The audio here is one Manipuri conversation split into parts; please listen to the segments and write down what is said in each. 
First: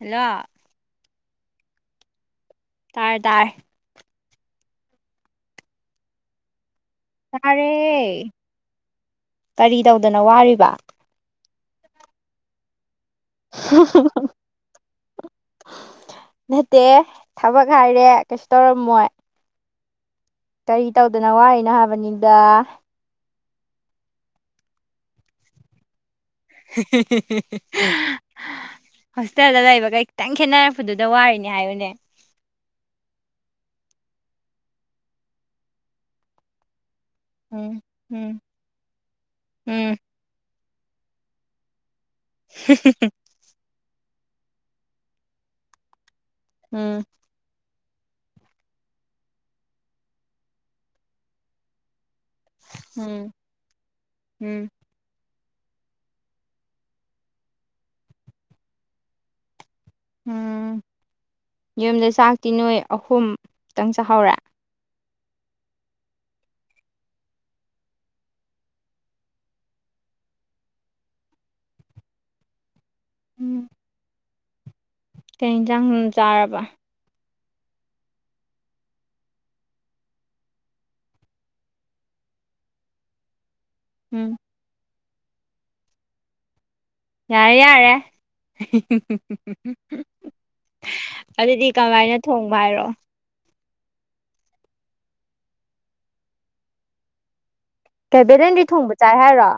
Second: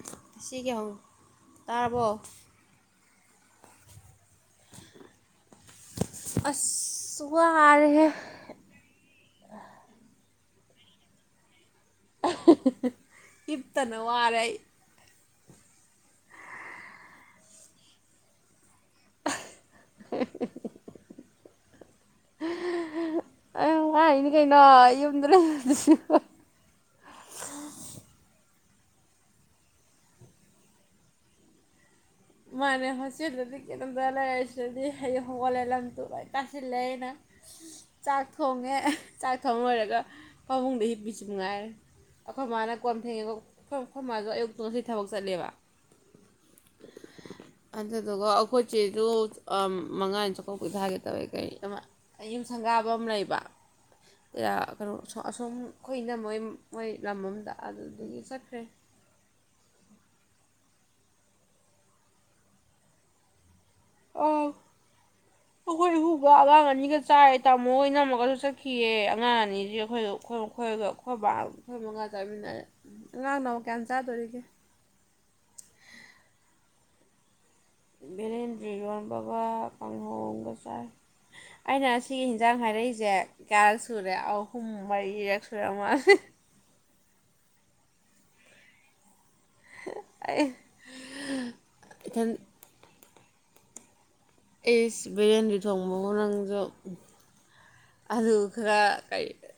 ꯍꯜꯂꯣ ꯁꯤꯒꯤ ꯍꯪ ꯇꯥꯔꯕꯣ ꯇꯔ ꯇꯔ ꯑꯁ ꯇꯥꯔꯦ ꯋꯥꯔꯦꯍꯦ ꯀꯔꯤ ꯇꯧꯗꯅ ꯋꯥꯔꯤꯕ [inaudible] ꯍꯤꯞꯇꯅ ꯋꯥꯔꯦ ꯑꯩ ꯅꯠꯇ ꯊꯕꯛ ꯍꯥꯏꯔꯦ ꯀꯩꯁꯨ ꯇꯧꯔꯝꯃꯣꯏ ꯀꯔꯤ ꯇꯧꯗꯅ ꯋꯥꯅꯣ ꯍꯥꯏꯕꯅꯤꯗ ꯑꯉꯅꯤ ꯀꯩꯅꯣ ꯌꯨꯝꯗ ꯂꯩ ꯍ ꯍꯣꯁꯇꯦꯜꯗ ꯂꯩꯕꯒꯩ ꯈꯤꯇꯪ ꯈꯦꯠꯅꯔꯛꯄꯗꯨꯗ ꯋꯥꯔꯤꯅꯦ ꯍꯥꯏꯌꯨꯅꯦ ꯃꯥꯅꯦ ꯍꯣꯁꯇꯦꯜꯗꯗꯤ ꯀꯩꯅꯝꯗ ꯂꯩꯏꯁꯤꯗꯤ ꯍꯌꯦꯌꯡ ꯀꯣꯂꯦ ꯂꯝ ꯇꯨ ꯂꯥꯏ ꯇꯥꯁꯤꯜꯂꯦ ꯑꯩꯅ ꯎꯝ ꯆꯥꯛ ꯎꯝ ꯊꯣꯡꯉꯦ ꯆꯥꯛ ꯊꯣꯡ ꯎꯝ ꯂꯣꯏꯔꯒ ꯐꯃꯨꯡꯗ ꯍꯤꯞꯄꯤꯁꯨ ꯃꯉꯥꯏꯔꯦ ꯑꯩꯈꯣꯏ ꯃꯥꯅ ꯀꯣꯝ ꯊꯦꯡꯉꯦꯒ ꯑꯩꯈ ꯑꯩꯈꯣꯏ ꯃꯥꯁꯨ ꯑꯌꯨꯛꯇ ꯉꯁꯤ ꯊꯕꯛ ꯆꯠꯂꯦꯕ ꯎꯝ ꯑꯗꯨꯗꯨꯒ ꯑꯩꯈꯣꯏꯆꯦꯁꯨ ꯃꯉꯥ ꯆꯀ ꯀ ꯊꯥꯒꯦ ꯇꯧꯋꯦ ꯀꯔꯤ ꯑꯃ ꯑꯩꯌꯨꯝ ꯁꯪꯒꯥꯕ ꯑꯃ ꯎꯝ ꯂꯩꯕ ꯎꯝ ꯀꯩꯅꯣ ꯑꯁꯨꯝ ꯀꯨꯏꯅ ꯃꯣꯏ ꯃꯣꯏ ꯂꯝ ꯑꯃꯗ ꯑꯗꯨꯗꯨꯗꯒꯤ ꯆꯠꯈ꯭ꯔꯦ ꯎꯝ ꯌꯨꯝꯗ ꯆꯥꯛꯇꯤ ꯅꯣꯏ ꯑꯍꯨꯝꯛꯇꯪ ꯆꯥꯍꯧꯔꯦ ꯎ ꯑꯩꯈꯣꯏ ꯍꯨꯕ ꯑꯉꯥꯡ ꯑꯅꯤꯒ ꯆꯥꯏꯦ ꯇꯥꯃꯣ ꯍꯣꯏ ꯅꯝꯃꯒꯁꯨ ꯆꯠꯈꯤꯑ ꯑꯉꯥꯡ ꯑꯅꯤꯁꯤ ꯑꯩꯈꯣꯏꯣꯏ ꯃꯈꯣꯏ ꯑꯗꯣ ꯑꯩꯈꯣꯏ ꯕꯥ ꯑꯩꯈꯣꯏ ꯃꯉꯥ ꯆꯥꯃꯤꯟꯅꯔꯦ ꯑꯉꯥꯡꯅ ꯎꯝ ꯑꯃꯨꯛ ꯀꯌꯥꯝ ꯆꯥꯗꯣꯔꯤꯒꯦ ꯀꯩ ꯌꯦꯟꯁꯥꯡ ꯑꯗꯨꯝ ꯆꯥꯔꯕ ꯕꯦ ꯏꯔꯣꯝꯕꯒꯥ ꯀꯪꯍꯧ ꯑꯃꯒ ꯆꯔꯦ ꯑꯩꯅ ꯁꯤꯒꯤ ꯌꯦꯟꯖꯥꯡ ꯍꯥꯏꯔꯛꯏꯁꯦ ꯀꯦꯜꯁꯨꯨꯔꯦ ꯎꯝ ꯑꯥꯎ ꯍꯨꯝꯕꯥꯥꯏ ꯏꯔꯦꯛꯁꯨꯨꯔꯦ ꯃꯥꯜ ꯌꯥꯔꯦ ꯌꯥꯔꯦ ꯎ ꯑꯩ ꯑꯗꯨꯗꯤ ꯀꯃꯥꯏꯅ ꯏꯊꯟ ꯊꯣꯡꯕ ꯍꯥꯏꯔꯣ ꯑꯦꯁ ꯕꯤꯔꯌꯥꯟꯗꯤ ꯊꯣꯡꯕꯒ ꯅꯪꯁꯨ ꯀꯦ ꯑꯂꯨ ꯕꯦꯔꯦꯟꯗꯤ ꯊꯣꯡꯕ ꯆꯥꯏ ꯍꯥꯏꯔꯣ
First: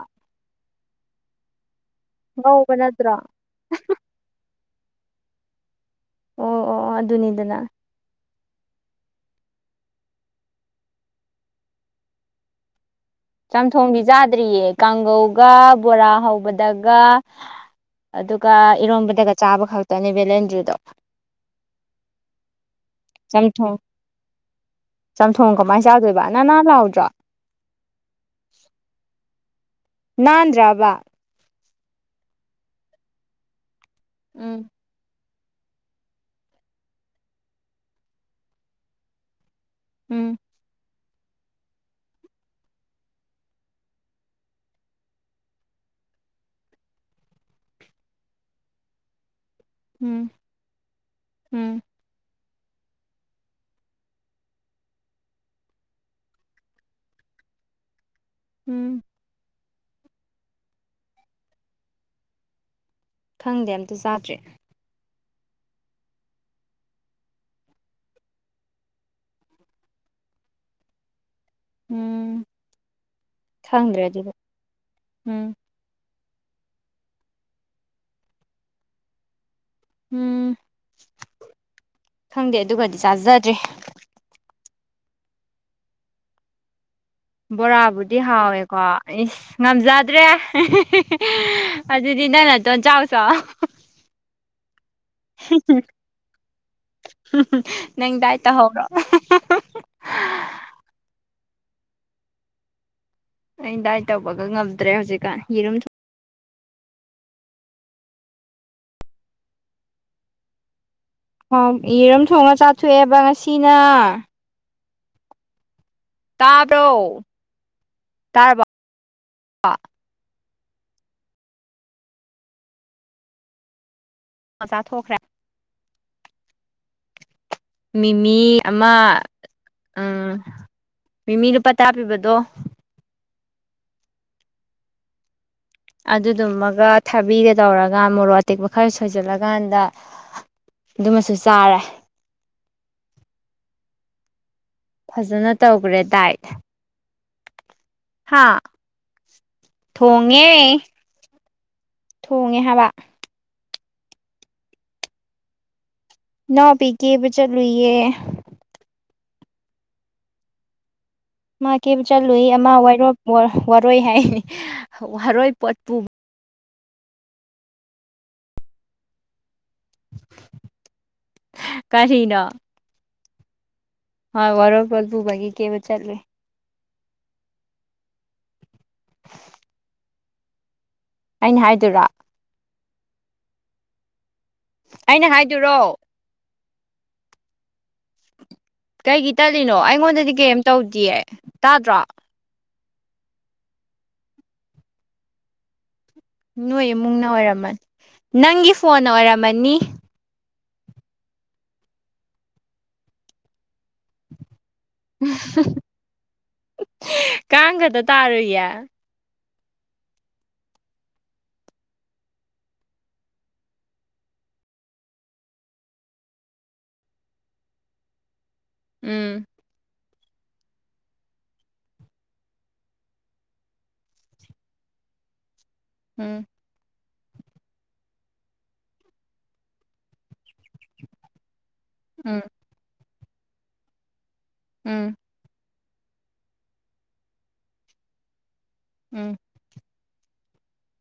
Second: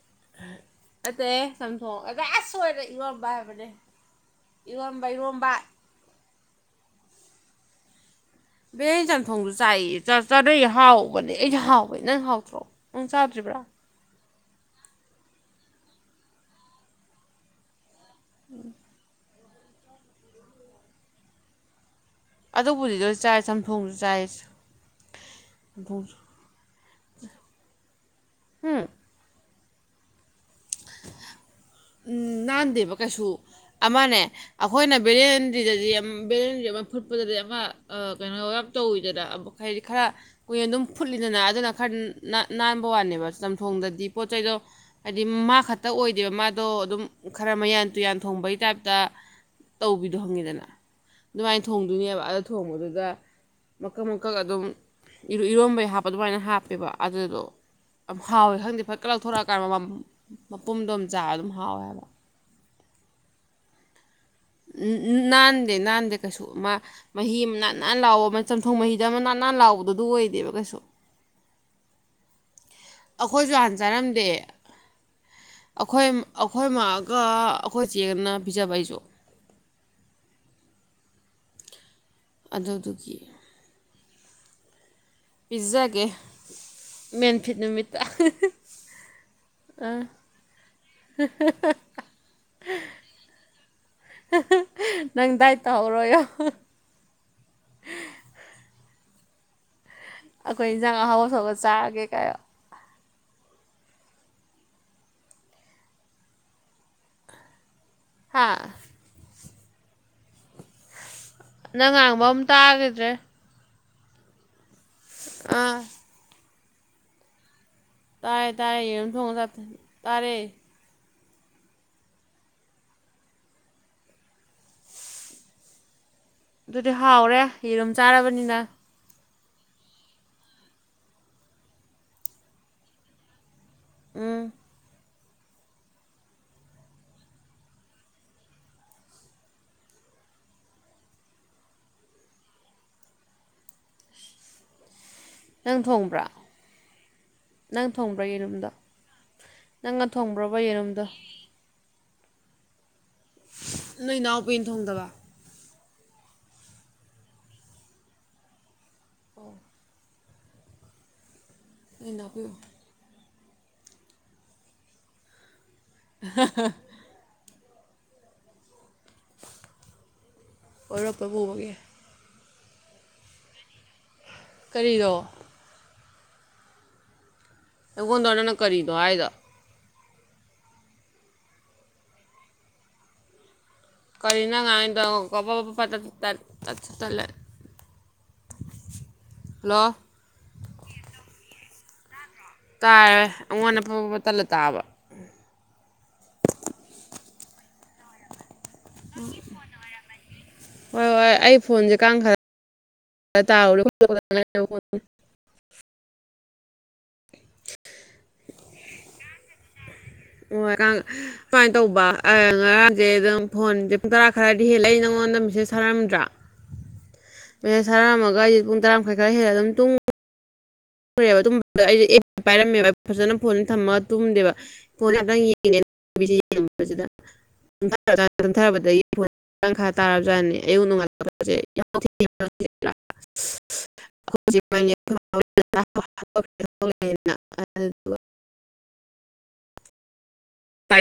ꯑꯠꯇ ꯁꯝꯊꯣꯡ ꯑ ꯉꯧꯕ ꯑꯁꯗ ꯅꯠꯇ꯭ꯔꯣ ꯏꯔꯣꯟꯝꯕ ꯍꯥꯏꯕꯅꯦ ꯏꯔꯣꯟꯝꯕ ꯏꯔꯣꯝꯕ ꯑꯣ ꯑꯣ ꯑꯣ ꯑꯗꯨꯅꯤꯗꯅ ꯕ ꯆꯟꯊꯣꯡꯗꯨ ꯆꯥꯏ ꯆ ꯆꯥꯅꯩ ꯍꯥꯎꯕꯅꯦ ꯑꯩꯁꯨ ꯍꯥꯎꯕꯦ ꯅꯪ ꯍꯥꯎꯇ꯭ꯔꯣ ꯅꯪ ꯆꯥꯗ꯭ꯔꯤꯕ꯭ꯔꯥ ꯆꯝꯊꯣꯡꯕꯤ ꯆꯥꯗ꯭ꯔꯤꯌꯦ ꯀꯥꯡꯒꯧꯒ ꯕꯣꯔꯥ ꯍꯧꯕꯗꯒ ꯑꯗꯨꯒ ꯏꯔꯣꯝꯕꯗꯒ ꯆꯥꯕ ꯈꯛꯇꯅꯤ ꯕꯦꯂꯦꯟꯗ꯭ꯔꯤꯗꯣ ꯑꯗꯨꯕꯨꯗꯤ ꯂꯣꯏ ꯆꯥꯏ ꯆꯝꯊꯣꯡ ꯆꯝꯊꯣꯡꯖꯨ ꯆꯥꯏꯁ ꯆꯝꯊꯣꯡꯁꯨ ꯆꯥꯛ [inaudible] ꯍꯨꯝ ꯅꯥꯟꯗ꯭ꯔꯕ ꯎꯝ ꯅꯥꯟꯗꯦꯕ ꯀꯩꯁꯨ ꯑꯃꯅꯦ ꯎꯝ ꯑꯩꯈꯣꯏꯅ ꯕꯦꯔꯦ ꯑꯗꯨꯗꯥꯗꯤ ꯌꯥꯝ ꯕꯦꯂꯦꯟꯗꯔ꯭ꯤ ꯑꯃ ꯐꯨꯠꯄꯗꯗꯤ ꯑꯃ ꯑꯥ ꯀꯩꯅꯣ ꯌꯥꯝ ꯇꯧꯋꯤꯗꯅ ꯑꯃ ꯍꯥꯏꯗꯤ ꯈꯔꯥ ꯎꯝ ꯀꯨꯏꯅ ꯑꯗꯨꯝ ꯐꯨꯠꯂꯤꯗꯅꯥ ꯑꯗꯨꯅ ꯈꯔ ꯅꯥ ꯅꯥꯟꯕ ꯋꯥꯅꯦꯕ ꯆꯝꯊꯣꯡꯗꯗꯤ ꯄꯣꯠ ꯆꯩꯗꯣ ꯍꯥꯏꯗꯤ ꯃꯥ ꯈꯛꯇ ꯑꯣꯏꯗꯦꯕ ꯃꯥꯗꯣ ꯑꯗꯨꯝ ꯈꯔ ꯃꯌꯥꯟ ꯇꯨꯌꯥꯟ ꯊꯣꯡꯕꯩ ꯇꯥꯏꯞꯇꯥ ꯇꯧꯕꯤꯗꯣ ꯎꯝ ꯈꯪꯉꯤꯗꯅ ꯑꯗꯨꯃꯥꯏꯅ ꯎꯝ ꯊꯣꯡꯗꯣꯏꯅꯦꯕ ꯑꯗ ꯊꯣꯡꯕꯗꯨꯗ ꯃꯀꯛ ꯃꯀꯛ ꯑꯗꯨꯝ ꯏꯔ‌ꯣ ꯏꯔꯣꯝꯕꯩ ꯍꯥꯞꯄ ꯑꯗꯨꯃꯥꯏꯅ ꯍꯥꯞꯄꯦꯕ ꯑꯗꯨꯗꯣ ꯍꯥꯎꯋꯦ ꯈꯪꯗꯦ ꯐꯠ ꯎꯝ ꯂꯧꯊꯣꯔꯛꯑꯀꯥꯟꯗ ꯃꯃ ꯃꯄꯨꯝꯗꯣꯝ ꯆꯥ ꯑꯗꯨꯝ ꯍꯥꯎꯋꯦ ꯍꯥꯏꯕ ꯈꯪꯗꯦ ꯑꯝꯇ ꯆꯥꯗ꯭ꯔꯤ ꯅꯥꯟꯗꯦ ꯅꯥꯟꯗꯦ ꯀꯩꯁꯨ ꯑꯃ ꯃꯍꯤ ꯃ ꯅꯥꯟ ꯅꯥꯟ ꯂꯥꯕ ꯑꯃ ꯆꯝꯊꯣꯡ ꯃꯍꯤꯗ ꯑꯃ ꯅꯥꯟ ꯅꯥꯟ ꯂꯥꯎꯕꯗꯨ ꯑꯗꯨ ꯑꯣꯏꯗꯦꯕ ꯀꯩꯁꯨ ꯎꯝ ꯑꯈꯣꯏꯁꯨ ꯍꯥꯟꯅ ꯈꯪꯗ꯭ꯔꯦ ꯆꯥꯔꯝꯗꯦ ꯑꯗꯨꯒ ꯎꯝ ꯑꯈꯣꯏ ꯑꯩꯈꯣꯏ ꯃꯥꯒ ꯑꯩꯈꯣꯏ ꯆꯦꯒꯅ ꯄꯤꯖꯕ ꯑꯩꯖꯨ ꯎꯝ ꯈꯪꯗꯦ ꯑꯗꯨꯒꯗꯤ ꯑꯗꯨꯗꯨꯒꯤ ꯆꯥꯖꯗ꯭ꯔꯤ ꯄꯤꯖꯥꯒꯦ ꯕꯣꯔꯥꯕꯨꯗꯤ ꯍꯥꯎꯋꯦꯀꯣ ꯏꯁ ꯉꯝꯖꯗ꯭ꯔꯦ ꯑꯗꯨꯗꯤ ꯅꯪ ꯅꯇꯣꯟ ꯆꯥꯎꯆꯣ ꯅꯪ ꯗꯥꯏꯠ ꯍꯨꯝ ꯇꯧꯍꯧꯔꯣꯌꯣ ꯍꯨꯝ ꯍꯨꯝ ꯅꯪ ꯗꯥꯏꯠ ꯇꯧꯍꯧꯔꯣ ꯑꯈꯣꯏ ꯏꯟꯁꯥꯡ ꯑꯍꯥꯎꯕ ꯊꯣꯡꯉ ꯆꯔꯒꯦ ꯀꯩꯅꯣ ꯑꯩ ꯗꯥꯏꯠ ꯇꯧꯕꯒ ꯉꯝꯗ꯭ꯔꯦ ꯍꯧꯖꯤꯛꯀꯥꯟ ꯌꯦꯔꯨꯝꯊꯨ ꯍꯥꯥ ꯑꯥꯝ ꯅꯪ ꯌꯦꯔꯨꯝ ꯉꯥꯡꯕ ꯑꯃ ꯊꯣꯡꯉ ꯇꯥꯈꯤꯗ꯭ꯔꯦ ꯆꯥꯊꯣꯛꯑꯦꯕ ꯉꯁꯤꯅ ꯑꯥ ꯇꯥꯕ꯭ꯔꯣ ꯇꯥꯏ ꯇꯥꯔꯕꯣ ꯇꯥꯏ ꯌꯦꯔꯨꯝ ꯊꯣꯡꯉ ꯆꯥꯊꯣꯛ ꯇꯥꯔꯦ ꯆꯥꯥꯊꯣꯛꯈ꯭ꯔꯦ ꯑꯗꯨꯗꯤ ꯍꯥꯎꯔꯦ ꯌꯦꯔꯨꯝ ꯃꯤꯃꯤ ꯆꯥꯔꯕꯅꯤꯅ ꯑꯃ ꯎꯝ ꯃꯤꯃꯤ ꯂꯨꯄꯥ ꯇꯥꯔꯥ ꯄꯤꯕꯗꯣ ꯎꯝ ꯑꯗꯨꯗꯨꯃꯒ ꯊꯕꯤꯒ ꯇꯧꯔꯒ ꯃꯣꯔꯣꯛ ꯑꯇꯦꯛꯄ ꯈꯔ ꯁꯣꯏꯖꯤꯜꯂꯀꯥꯟꯛꯛꯗ ꯑꯗꯨꯃꯁꯨ ꯆꯥꯔꯦ [inaudible] ꯐꯖꯅ ꯅꯪ ꯇꯧꯒꯔꯦ ꯊꯣꯡꯕ꯭ꯔꯥ ꯗꯥꯏꯠ ꯅꯪ ꯊꯣꯡꯕ꯭ꯔꯥ ꯍꯥ ꯌꯦꯔꯨꯝꯗꯣ ꯅꯪꯅ ꯊꯣꯡꯉꯦ ꯊꯣꯡꯕ꯭ꯔꯣꯕ ꯌꯦꯔꯨꯝꯗꯣ ꯊꯣꯡꯉꯦ ꯍꯥꯏꯕ ꯅꯣꯏ ꯅꯥꯎꯄꯤꯅ ꯊꯣꯡꯗꯕ ꯏꯅꯥꯎꯄꯤ ꯀꯦꯕ ꯆꯠꯂꯨꯏꯌꯦ ꯑꯣ ꯃꯥ ꯀꯦꯕ ꯅꯣꯏ ꯏꯅꯥꯎꯄꯤ ꯆꯠꯂꯨꯏ ꯑꯃ ꯋꯥꯔꯣꯏꯄꯣꯠ ꯋꯥꯔꯣꯏ ꯍꯥꯏ ꯋꯥꯔꯣꯏ ꯄꯣꯠ ꯄꯨꯕ [inaudible] ꯋꯔꯣꯏꯄꯣꯠ ꯄꯨꯕꯒꯤ ꯑꯥꯎ ꯋꯥꯔꯣꯏꯄꯣꯠ ꯀꯔꯤꯗꯣ ꯄꯨꯕꯒꯤ ꯀꯦꯕꯥ ꯆꯠꯂꯨꯏ ꯑꯩꯉꯣꯟꯗ ꯅꯪꯅ ꯀꯔꯤꯅꯣ ꯍꯥꯏꯗꯣ ꯑꯩꯅ ꯍꯥꯏꯗꯔꯥ ꯑꯩꯅ ꯀꯔꯤꯅꯉꯥꯏꯗꯣꯣꯕꯕ ꯍꯥꯏꯗꯨꯔꯣ ꯇꯁꯨ ꯇꯠꯂꯦ ꯀꯩꯒꯤ ꯇꯠꯂꯤꯅꯣ ꯍꯜꯂꯣ ꯑꯩꯉꯣꯟꯗꯗꯤ ꯀꯔꯤꯝ ꯇꯧꯗꯌꯦ ꯇꯥꯗ꯭ꯔꯣ ꯀꯥꯔꯦ ꯑꯩꯉꯣꯟ ꯑꯐꯕ ꯇꯜꯂ ꯇꯥꯕ ꯅꯣꯏ ꯏꯃꯨꯡꯅ ꯑꯣꯏꯔꯝꯃꯅꯤ ꯅꯪꯒꯤ ꯐꯣꯟꯅ ꯑꯣꯏꯔꯝꯃꯅꯤ ꯍꯣꯏ ꯍꯣꯏ ꯑꯩ ꯐꯣꯟꯁꯦ ꯀꯥꯡ ꯈꯔ ꯇꯥ ꯎꯝ ꯀꯥꯡꯒꯗ ꯇꯥꯔꯨ ꯌꯥ ꯍꯀ ꯁꯨꯃꯥꯏꯅ ꯇꯧꯕ ꯉꯔꯥꯡꯁꯦ ꯑꯗꯨꯝ ꯐꯣꯟꯁꯦ ꯄꯨꯡ ꯇꯔꯥ ꯈꯔꯗꯤ ꯍꯦꯜꯂꯛꯏꯉꯣꯟ ꯑꯩꯉꯣꯟꯗ ꯃꯦꯁꯦꯖ ꯊꯥꯔꯝꯗ꯭ꯔꯥ ꯃꯦꯁꯦꯖ ꯊꯥꯔꯝꯃꯒ ꯍꯥꯏꯗꯤ ꯄꯨꯡ ꯇꯔꯥ ꯃꯈꯥꯏ ꯎꯝ ꯈꯔ ꯍꯦꯂ ꯑꯗꯨꯝꯨꯡ ꯦ ꯑꯩ ꯄꯥꯏꯔꯝꯃꯦꯕ ꯐꯖꯅ ꯐꯣꯟ ꯊꯝꯃꯒ ꯇꯨꯝꯗꯦꯕ ꯐꯣꯟꯦ ꯑ ꯎꯝ ꯗ ꯔꯕꯗ ꯇꯈꯥ ꯇꯥꯔꯕꯖꯥꯠꯅꯤ ꯑꯌꯨꯛ ꯅꯣꯡꯉꯜ ꯎꯝ ꯎꯝ [unintelligible] ꯜ ꯎꯝ ꯅ ꯑ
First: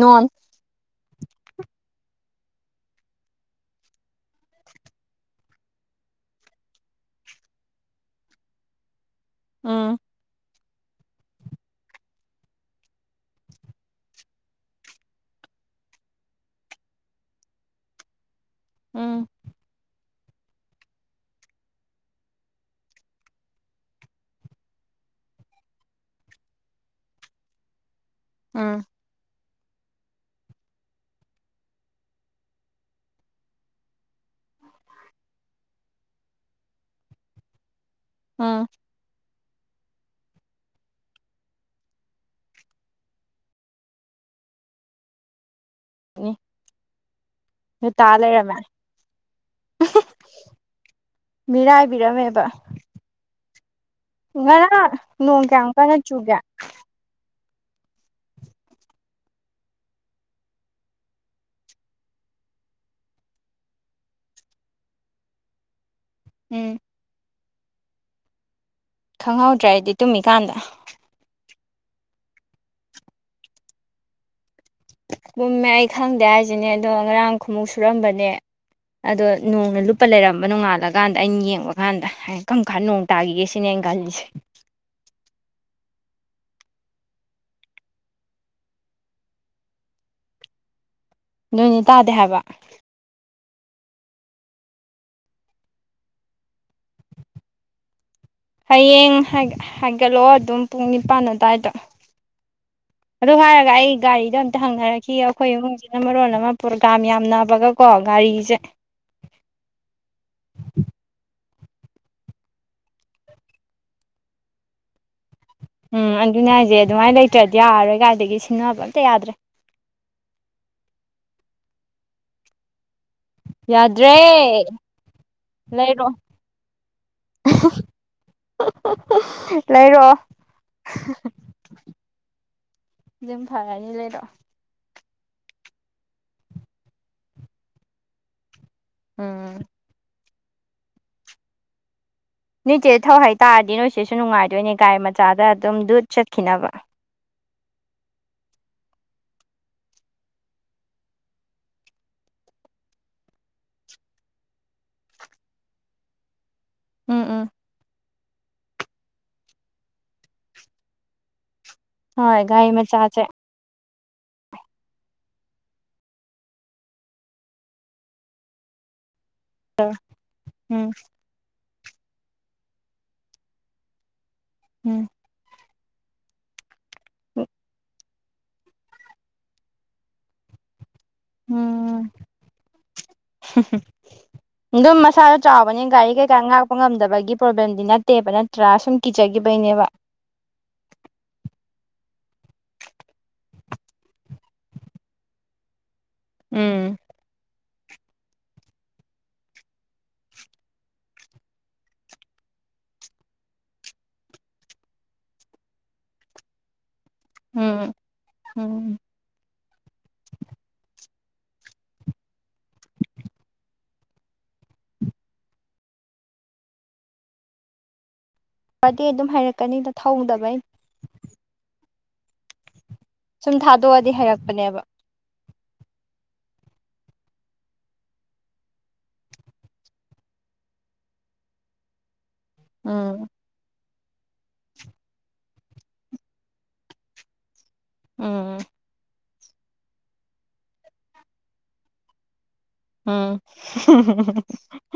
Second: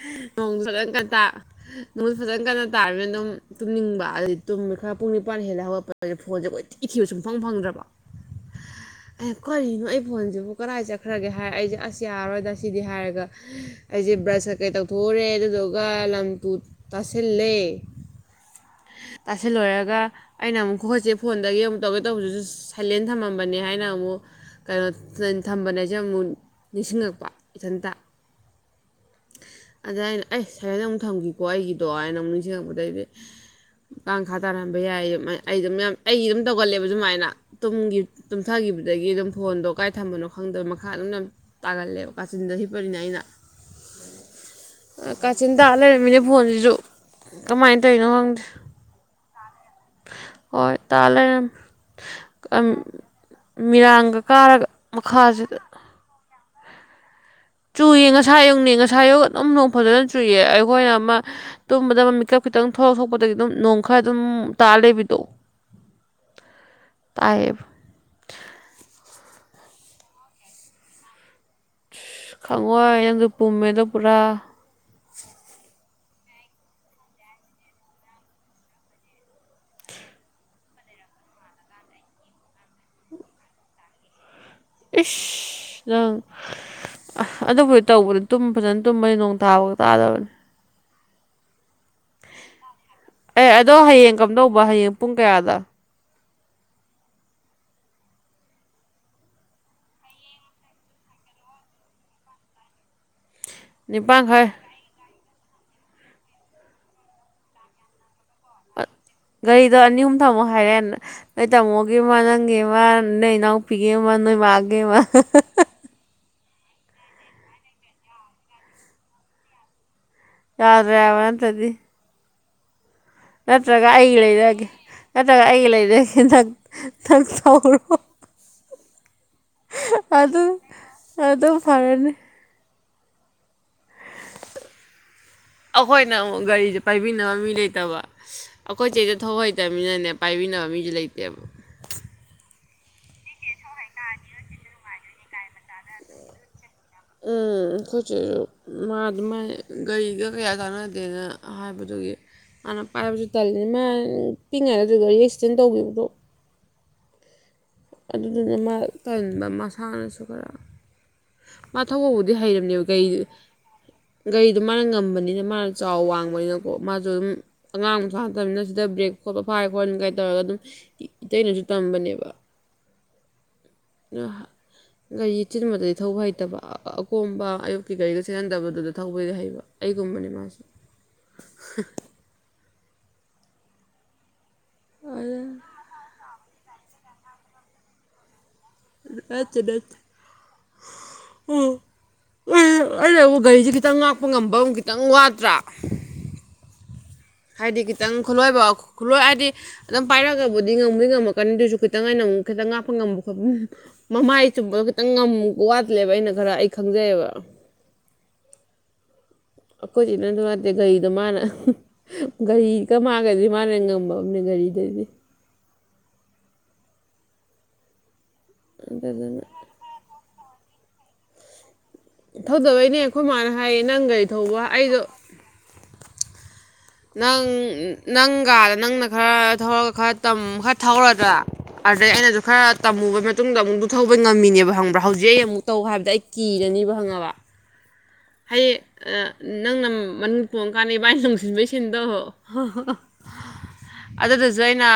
ꯅꯣꯟ ꯣꯡ ꯁ ꯅꯉꯣꯟꯠ ꯐꯖꯅ ꯀꯟꯅ ꯇꯥꯔꯅꯤꯅ ꯑꯗꯨꯝ ꯇꯨꯝꯅꯤꯡꯕ ꯑꯗꯨꯗꯤ ꯇꯨꯝꯃꯦ ꯈꯔ ꯄꯨꯡ ꯅꯤꯄꯥꯟ ꯍꯦꯜꯂ ꯍꯧꯒꯠꯄ ꯤ ꯁꯨꯝꯪ ꯐꯪꯗ꯭ꯔꯕ ꯎꯝ ꯀꯅꯣ ꯑꯗꯨꯕꯨ ꯀꯗꯥꯏ ꯆꯠꯈ꯭ꯔꯒꯦ ꯍꯥꯏꯔ ꯑꯩꯁꯦ ꯑꯁ ꯌꯥꯔꯔꯣꯏꯗ ꯁꯤꯗꯤ ꯍꯥꯏꯔꯒ ꯑꯩꯁꯦ ꯕ꯭ꯔꯁ ꯀꯩ ꯇꯧꯊꯣꯛꯎꯔꯦ ꯑꯗꯨꯗꯨꯒ ꯂꯝꯕꯨꯨ ꯇꯁꯤꯜꯂꯦ ꯎꯝ ꯇꯁꯤꯜꯂꯣꯏꯔꯒ ꯑꯩꯅ ꯑꯃꯨꯛ ꯈꯣꯍꯠꯁꯦ ꯐꯣꯟꯗꯒꯤ ꯑꯃꯨꯛ ꯇꯧꯒꯦ ꯇꯧꯕꯗꯨꯁꯨ ꯁꯥꯏꯂꯦꯟ ꯊꯝꯃꯝꯕꯅꯦ ꯍꯥꯏꯅ ꯑꯃꯨꯛ ꯀꯩꯅꯣ ꯊꯝꯕꯅꯁꯦ ꯑꯃꯨꯛ ꯅꯤꯡꯁꯤꯡꯉꯛꯄ ꯏꯊꯟꯇ ꯎꯝ ꯑꯗ ꯑꯩꯅ ꯑꯩ ꯁꯥꯏꯀꯗ ꯑꯃꯨꯛ ꯊꯝꯈꯤꯀꯣ ꯑꯩꯒꯤꯗꯣ ꯑꯩꯅ ꯑꯃꯨꯛ ꯅꯤꯡꯁꯤꯡꯉꯛꯄꯗꯩꯗꯤ ꯀꯥꯡꯥꯡꯈꯥ ꯇꯥꯔꯍꯟꯝꯕ ꯌꯥꯏ ꯑꯩ ꯑꯗꯨꯝ ꯑꯩꯒꯤ ꯑꯗꯨꯝ ꯇꯧꯒꯜꯂꯦꯕ ꯁꯨꯃꯥꯏꯅ ꯇꯨꯡꯒꯤ ꯎꯝ ꯇꯨꯝꯊꯈꯤꯕꯗꯒꯤ ꯑꯗꯨꯝ ꯐꯣꯟꯗꯣ ꯀꯥꯏ ꯊꯝꯕꯅꯣ ꯈꯪꯗꯕ ꯃꯈꯥ ꯑꯗꯨꯝꯅ ꯇꯥꯒꯜꯂꯦꯕ ꯀꯥꯆꯤꯟꯗ ꯍꯤꯞꯄꯅꯤꯅ ꯑꯩꯅ ꯀꯆꯤꯟ ꯇꯥ ꯂꯩꯔꯃꯤꯅꯦ ꯐꯣꯟꯁꯨ ꯀꯃꯥꯏꯅ ꯅꯤ ꯇꯧꯔꯤꯅꯣ ꯇꯥ ꯈꯪꯗ꯭ꯔꯦ ꯂꯩꯔꯝꯃꯦ ꯍꯣꯏ ꯇꯥꯂꯦ ꯃꯤꯔꯥꯏꯕꯤꯔꯝꯃꯦꯕ ꯑ ꯉꯔꯥꯡ ꯅꯣꯡ ꯀꯌꯥꯨꯛ ꯀꯟꯅ ꯆꯨꯒꯦ ꯆꯨꯏ ꯉꯁꯥ ꯌꯨꯛꯅꯦ ꯉꯁꯥ ꯌꯌꯨ ꯑꯗꯨꯝ ꯅꯣꯡ ꯐꯖꯅ ꯆꯨꯏ ꯑꯩꯈꯣꯏꯅ ꯑꯃ ꯇꯨꯝꯕꯗ ꯑꯃ ꯃꯤꯀꯞ ꯈꯤꯇꯪ ꯊꯂꯛ ꯊꯣꯛꯄꯗꯒꯤ ꯑꯗꯨꯝ ꯅꯣꯡ ꯈꯔ ꯑꯗꯨꯝ ꯇꯥ ꯂꯩꯕꯤꯗꯣ ꯎꯝ ꯑꯌꯦꯕ ꯈꯪꯍꯧꯗ꯭ꯔ ꯍꯥꯏꯗꯤ ꯇꯨꯝꯃꯤꯀꯥꯟꯗ ꯑ ꯈꯪꯋꯥꯏ ꯅꯪꯗꯣ ꯄꯨꯝꯃꯦꯗꯣ ꯄꯨꯔꯥ ꯃꯨꯝꯃꯦ ꯑꯩ ꯈꯪꯗꯦ ꯍꯥꯏꯁꯤꯅꯦ ꯑꯗꯣ ꯉꯔꯥꯡ ꯈꯃꯨꯛ ꯁꯨꯔꯝꯕꯅꯦ ꯑꯗꯣ ꯅꯣꯡꯅ ꯂꯨꯞꯄ ꯂꯩꯔꯝꯕ ꯅꯣꯡꯉꯥꯜꯂꯀꯥꯟꯗ ꯑꯩꯅ ꯌꯦꯡꯕ ꯀꯥꯟꯗ ꯀꯔꯝ ꯈꯥꯟ ꯅꯣꯡ ꯇꯥꯈꯤꯒꯦ ꯁꯤꯅꯦ ꯁ ꯑ ꯑ ꯑꯗꯨꯕꯨꯗꯤ ꯇꯧꯕꯅꯤꯨꯝ ꯐꯖꯅ ꯇꯨꯝꯕꯅꯤ ꯅꯣꯡ ꯊꯥꯕ ꯇꯥꯗꯕꯅꯤ ꯅꯣꯏꯅꯦ ꯇꯥꯗꯦ ꯍꯥꯏꯕ ꯑꯦ ꯑꯗꯣ ꯍꯌꯦꯡ ꯀꯝꯗꯧꯕ ꯍꯌꯦꯡ ꯄꯨꯡ ꯀꯌꯥꯗ [unintelligible] ꯍꯌꯦꯡ ꯍꯥꯏꯒꯠꯂꯑꯣ ꯑꯗꯨꯝ ꯄꯨꯡ ꯅꯤꯄꯥꯟ ꯑꯗꯨꯋꯥꯏꯗ [unintelligible] ꯑꯗꯨꯗ ꯍꯥꯏꯔꯒ ꯑꯩ ꯒꯥꯔꯤꯗꯣ ꯅꯤꯄꯥꯟꯈꯩ ꯑꯝꯇ ꯍꯪꯅꯔꯛꯈꯤ ꯑꯩꯈꯣꯏ ꯏꯃꯨꯡꯁꯤꯅ ꯃꯔꯣꯟꯜ ꯑꯃ ꯄ꯭ꯔꯣꯒꯥ꯭ꯔꯥꯝ ꯌꯥꯝꯅꯕꯒꯀꯣ ꯒꯥꯔꯤꯁꯦ ꯒꯥꯔꯤꯗꯣ ꯑꯅꯤ ꯑꯍꯨꯝ ꯊꯝꯃꯣ ꯍꯥꯏꯔꯛꯦ ꯅꯣꯏ ꯇꯥꯃꯣꯒꯤꯃ ꯅꯪꯒꯤꯃ ꯅꯣꯏ ꯏꯅꯥꯎꯄꯤꯒꯤꯃ ꯃꯥꯒꯦ ꯃꯥ ꯎꯝ ꯑꯗꯨꯅꯦ ꯍꯥꯏꯁꯦ ꯑꯗꯨꯃꯥꯏꯅ ꯂꯩꯇ꯭ꯔꯗꯤ ꯌꯥꯔꯔꯣꯏ ꯀꯥꯏꯗꯒꯤ ꯁꯤꯡꯟꯅꯕ ꯑꯝꯇ ꯌꯥꯗ꯭ꯔꯦ ꯌꯥꯔ ꯔꯦꯕ ꯇꯗꯤ ꯅꯠꯇ꯭ꯔꯒ ꯌꯥꯗ꯭ꯔꯦ ꯑꯩꯂꯗꯒꯦ ꯅꯠꯇ꯭ꯔꯒ ꯑꯩꯒꯤ ꯂꯩꯗ ꯂꯩꯔꯛꯑꯣ ꯍꯊꯛ ꯇꯧꯔꯣ ꯂꯩꯔꯛꯑꯣ ꯑꯗꯨ ꯑꯗꯨ ꯑꯗꯨ ꯑꯗꯨ ꯐꯔꯅꯤ ꯑꯗꯨꯝ ꯐꯔꯅꯤ ꯂꯩꯔꯣ ꯑꯩꯈꯣꯏꯅ ꯑꯃꯨꯛ ꯒꯥꯔꯤꯁꯦ ꯄꯥꯏꯕꯤꯅꯕ ꯃꯤ ꯂꯩꯇꯕ ꯑꯩꯈꯣꯏꯇꯩꯦꯗ ꯊꯧ ꯎꯝ ꯍꯩꯇꯕꯅꯤꯅꯅꯦ ꯄꯥꯏꯕꯤꯅꯕ ꯃꯤꯁꯨꯦ ꯂꯩꯇꯦꯕ ꯅꯣꯏꯆꯦ ꯊꯧꯍꯩꯇꯥꯔꯗꯤ ꯅꯣꯏꯁꯦꯁꯨ ꯅꯨꯡꯉꯥꯏꯗꯣꯏꯅꯦ ꯒꯥꯔꯤ ꯃꯆꯥꯗ ꯑꯗꯨꯝ ꯗꯨꯠ ꯆꯠꯈꯤꯅꯕ ꯎꯝ ꯑꯩꯈꯣꯏꯁꯦ ꯃꯥ ꯑꯗꯨꯃꯥꯏꯅ ꯒꯥꯔꯤꯒ ꯀꯌꯥ ꯇꯥꯟꯅꯗꯦꯅ ꯍꯥꯏꯕꯗꯨꯒꯤ ꯍꯥꯟꯅ ꯄꯥꯏꯕꯁꯨ ꯇꯜꯂꯤꯅꯤ ꯃꯥ ꯄꯤꯛꯉꯥꯏꯗ ꯑꯗꯨ ꯒꯥꯔꯤ ꯑꯦꯛꯁꯤꯗꯦꯟ ꯇꯧꯕꯤꯕꯗꯣ ꯎꯝ ꯎꯝ ꯑꯗꯨꯗꯨꯅ ꯃꯥ ꯀꯟꯕ ꯃꯁꯥꯅꯁꯨ ꯈꯔ ꯃꯥ ꯊ ꯍꯧꯕꯗꯤ ꯍꯣꯏ ꯒꯥꯔꯤ ꯍꯩꯔꯕꯝꯅꯦꯕ ꯀꯩꯗꯨ ꯃꯆꯥꯁꯦ ꯒꯥꯔꯤꯗꯣ ꯃꯥꯅ ꯉꯝꯕꯅꯤꯅ ꯃꯥꯅ ꯆꯥꯎ ꯋꯥꯡꯕꯅꯤꯅꯀꯣ ꯃꯥꯁꯨ ꯑꯗꯨꯝ ꯑꯉꯥꯡꯁꯨꯉꯠꯇꯕꯅꯤꯅ ꯁꯤꯗ ꯕ꯭ꯔꯦꯛ ꯈꯣꯠꯄ ꯐꯥꯏ ꯈꯣꯠꯅ ꯀꯥꯏꯅ ꯇꯧꯔꯒ ꯑꯗꯨꯝ ꯎꯝ ꯏꯇꯩꯩꯅꯁꯨ ꯇꯝꯕꯅꯦꯕ [unintelligible] ꯎꯝ ꯒꯥꯔꯤ ꯆꯤꯟꯕꯗꯗꯤ ꯊꯧꯕ ꯍꯩꯇꯕ ꯑꯀꯣꯝꯕ ꯑꯌꯨꯛꯀꯤ ꯒꯥꯔꯤꯒ ꯁꯤꯍꯟꯗꯕꯗꯨꯗ ꯊꯧꯕꯗꯤ ꯍꯩꯕ ꯑꯩꯒꯨꯝꯕꯅꯤ ꯃꯥꯁꯨ ꯍ ꯑꯗꯨꯝ ꯃꯁꯥꯁꯨ ꯑꯗꯨꯅ ꯆꯥꯎꯕꯅꯤ ꯒꯥꯔꯤ ꯀꯩꯀꯥ ꯉꯥꯛꯄ ꯉꯝꯗꯕꯒꯤ ꯄ꯭ꯔꯣꯕ꯭ꯂꯦꯝꯗꯤ ꯅꯠꯇꯦꯕ ꯅ ꯇꯔꯥ ꯁꯨꯝ ꯅꯠꯇꯦ ꯀꯤꯖꯈꯤꯕꯩꯅꯦꯕ ꯅꯠꯇꯦ ꯎ ꯑꯩꯩꯅꯕꯨ ꯒꯥꯔꯤꯁꯦ ꯈꯤꯇꯪ ꯉꯥꯛꯄ ꯉꯝꯕ ꯑꯃꯨ ꯈꯤꯇꯪ ꯋꯥꯠꯇ꯭ꯔꯥ ꯎꯝ ꯍꯥꯏꯗꯤ ꯈꯤꯇꯪ ꯈꯨꯠꯂꯣꯏꯕ ꯈꯨꯠꯂꯣꯏ ꯍꯥꯏꯗꯤ ꯑꯗꯨꯝ ꯄꯥꯏꯔꯒꯕꯨꯗꯤ ꯉꯝꯃꯣꯏ ꯉꯝꯃꯛꯀꯅꯤ ꯑꯗꯨꯁꯨ ꯈꯤꯇꯪ ꯑꯩꯅ ꯑꯃꯨꯛ ꯈꯤꯇꯪ ꯉꯥꯞꯄ ꯉꯝꯕ ꯈꯣꯠꯄ ꯃꯃꯥꯏ ꯆꯨꯝꯕꯗꯣ ꯈꯤꯇꯪ ꯉꯝ ꯋꯥꯠꯂꯦꯕ ꯑꯩꯅ ꯈꯔ ꯈ ꯎꯝ ꯎꯝ ꯑꯩꯈꯣꯏꯗꯤ ꯅ ꯑꯗꯨ ꯑꯗꯤꯩꯗ ꯃꯥꯅ ꯒꯥꯔꯤꯒ ꯃꯥꯥꯟꯒꯗꯤ ꯃꯥꯅ ꯉꯝꯕ ꯑꯃꯅꯦ ꯒꯥꯔꯤꯗꯩꯗꯤ ꯐꯗꯤ ꯑꯗꯨꯝ ꯑꯗꯨꯗꯨꯅ ꯍꯥꯏꯔꯛꯀꯅꯤꯗ ꯊꯧꯗꯕꯩꯩꯅ ꯊꯧꯗꯕꯩꯅꯦ ꯑꯩꯈꯣꯏ ꯃꯥꯅ ꯁꯨꯝ ꯍꯥꯏꯌꯦ ꯅꯪ ꯊꯥꯗꯣꯛꯑꯗꯤ ꯒꯥꯔꯤ ꯊꯧꯕ ꯍꯩꯔꯛꯄꯅꯦꯕ ꯑꯩꯗꯣ ꯅꯪ ꯅꯪꯒꯗ ꯅꯪꯅ ꯈꯔ ꯊꯧꯔꯒ ꯈꯔ ꯈꯔ ꯊꯧꯔꯗ꯭ꯔꯥ ꯑꯗꯩ ꯑꯩꯅꯁꯨ ꯈꯔ ꯎꯝ ꯇꯝꯃꯨꯕ ꯃꯇꯨꯡꯗ ꯑꯃꯨꯛ ꯊꯧꯕ ꯉꯝꯃꯤꯅꯦꯕ ꯈꯪꯕ꯭ꯔꯥ ꯍꯧꯖꯤꯛ ꯑꯩ ꯑꯃꯨꯛ ꯇꯧ ꯍꯥꯏꯕꯗ ꯑꯩ ꯀꯤꯔꯅꯤꯕ ꯍꯪꯉꯕ ꯎꯝ ꯍꯌꯦ ꯅꯪꯅ ꯃꯅꯨꯡꯅꯤꯡ ꯇꯣꯡꯉꯀꯥꯟꯗ ꯚꯕꯥ ꯑꯩꯅ ꯂꯣꯡꯁꯤꯟꯕꯩ ꯁꯤꯟꯗꯧꯍꯣ ꯎꯝ ꯑꯗꯨꯗꯨꯁꯨ ꯑꯩꯅ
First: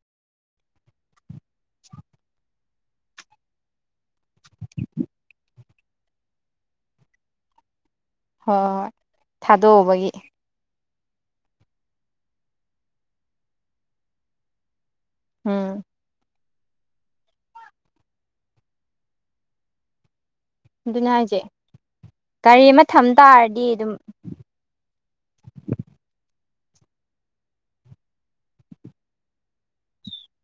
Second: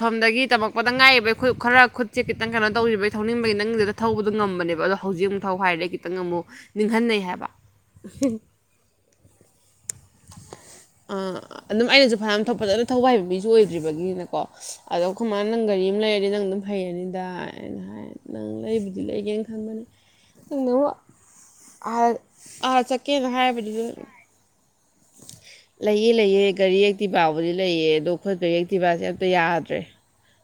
ꯁꯣꯝꯗꯒꯤ ꯇꯝꯃꯛꯄꯗ ꯉꯥꯏꯕ ꯈꯨꯠ ꯈꯔ ꯈꯨꯠꯁꯦ ꯈꯤꯇꯪ ꯀꯩꯅꯣ ꯇꯧꯔꯤꯕꯩ ꯊꯧꯅꯤꯡꯕꯒꯤ ꯅꯪꯗꯨꯗ ꯊꯧꯕꯗꯨꯗꯣ ꯉꯝꯕꯅꯦꯕ ꯑꯗꯣ ꯍꯧꯖꯤꯛ ꯑꯃꯨꯛ ꯊꯧ ꯍꯥꯏꯔꯗꯤꯩ ꯈꯤꯇꯪ ꯑꯃꯨꯛ ꯅꯤꯡꯍꯟꯅꯩ ꯍꯥꯏꯕ ꯍꯣꯏ ꯊꯥꯗꯣꯛꯎꯕꯒꯤ ꯑꯥ ꯑꯗꯨꯝ ꯑꯩꯅꯁꯨ ꯐꯌꯥꯝꯄꯖꯅ ꯊꯧꯕꯏ ꯍꯥꯏꯕ ꯃꯤꯁꯨ ꯑꯣꯏꯗ꯭ꯔꯤꯕꯒꯤꯅꯀꯣ ꯑꯗꯣ ꯀꯃꯥꯏꯅ ꯅꯪ ꯎꯝ ꯒꯥꯔꯤ ꯑꯃ ꯂꯩꯔꯗꯤ ꯅꯪ ꯑꯗꯨꯝ ꯍꯩꯔꯅꯤꯗꯥꯏꯅ ꯍꯥꯏ ꯅꯪ ꯂꯩꯕꯨꯗꯤ ꯂꯩꯒꯦꯅ ꯈꯟꯕꯅꯤ ꯑꯗꯨꯅꯦ ꯍꯥꯏꯁꯦ ꯅ ꯒꯥꯔꯤ ꯑꯥ ꯑꯃ ꯊꯝ ꯆꯠꯀꯦꯅ ꯇꯥꯔꯗꯤ ꯍꯥꯏꯕꯗꯨꯁꯨ ꯑꯗꯨꯝ ꯂꯩꯌꯦ ꯂꯩ ꯒꯥꯔꯤ ꯌꯦꯛꯇꯤꯚꯕꯨꯗꯤ ꯂꯩꯌꯦꯦ ꯑꯗꯣ ꯈꯣꯄ ꯌꯦꯛꯇꯤꯚꯁꯦ ꯑꯝꯇ ꯌꯥꯗ꯭ꯔꯦ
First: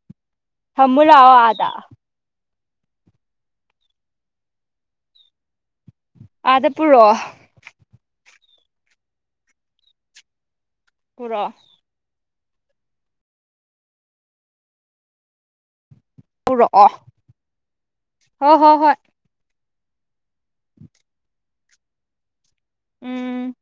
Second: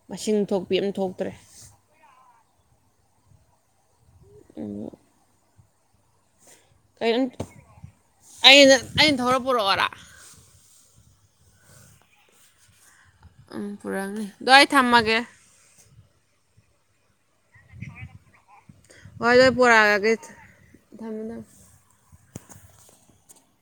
ꯃꯁꯤꯡ ꯊꯣꯛꯄꯤ ꯑꯃ ꯊꯣꯛꯇ꯭ꯔꯦ ꯊꯃꯨꯂꯑꯣ ꯑꯗ ꯑ ꯑꯗ ꯄꯨꯔꯣ ꯑꯩꯅ ꯑꯩꯅ ꯊꯧꯔ ꯄꯣꯔꯛꯑꯣꯔꯥ ꯄꯨꯔꯛꯑꯣ ꯎꯝ ꯄꯨꯔꯛꯅꯤ ꯑꯗꯨ ꯑꯩ ꯊꯝꯃꯒꯦ ꯄꯨꯔꯛꯑꯣ ꯍꯣ ꯍꯣꯏ ꯍꯣꯏ ꯂꯣꯏ ꯄꯨꯔꯛꯑꯒꯦ ꯊꯝꯃꯦ ꯊꯝꯃꯦ ꯎꯝ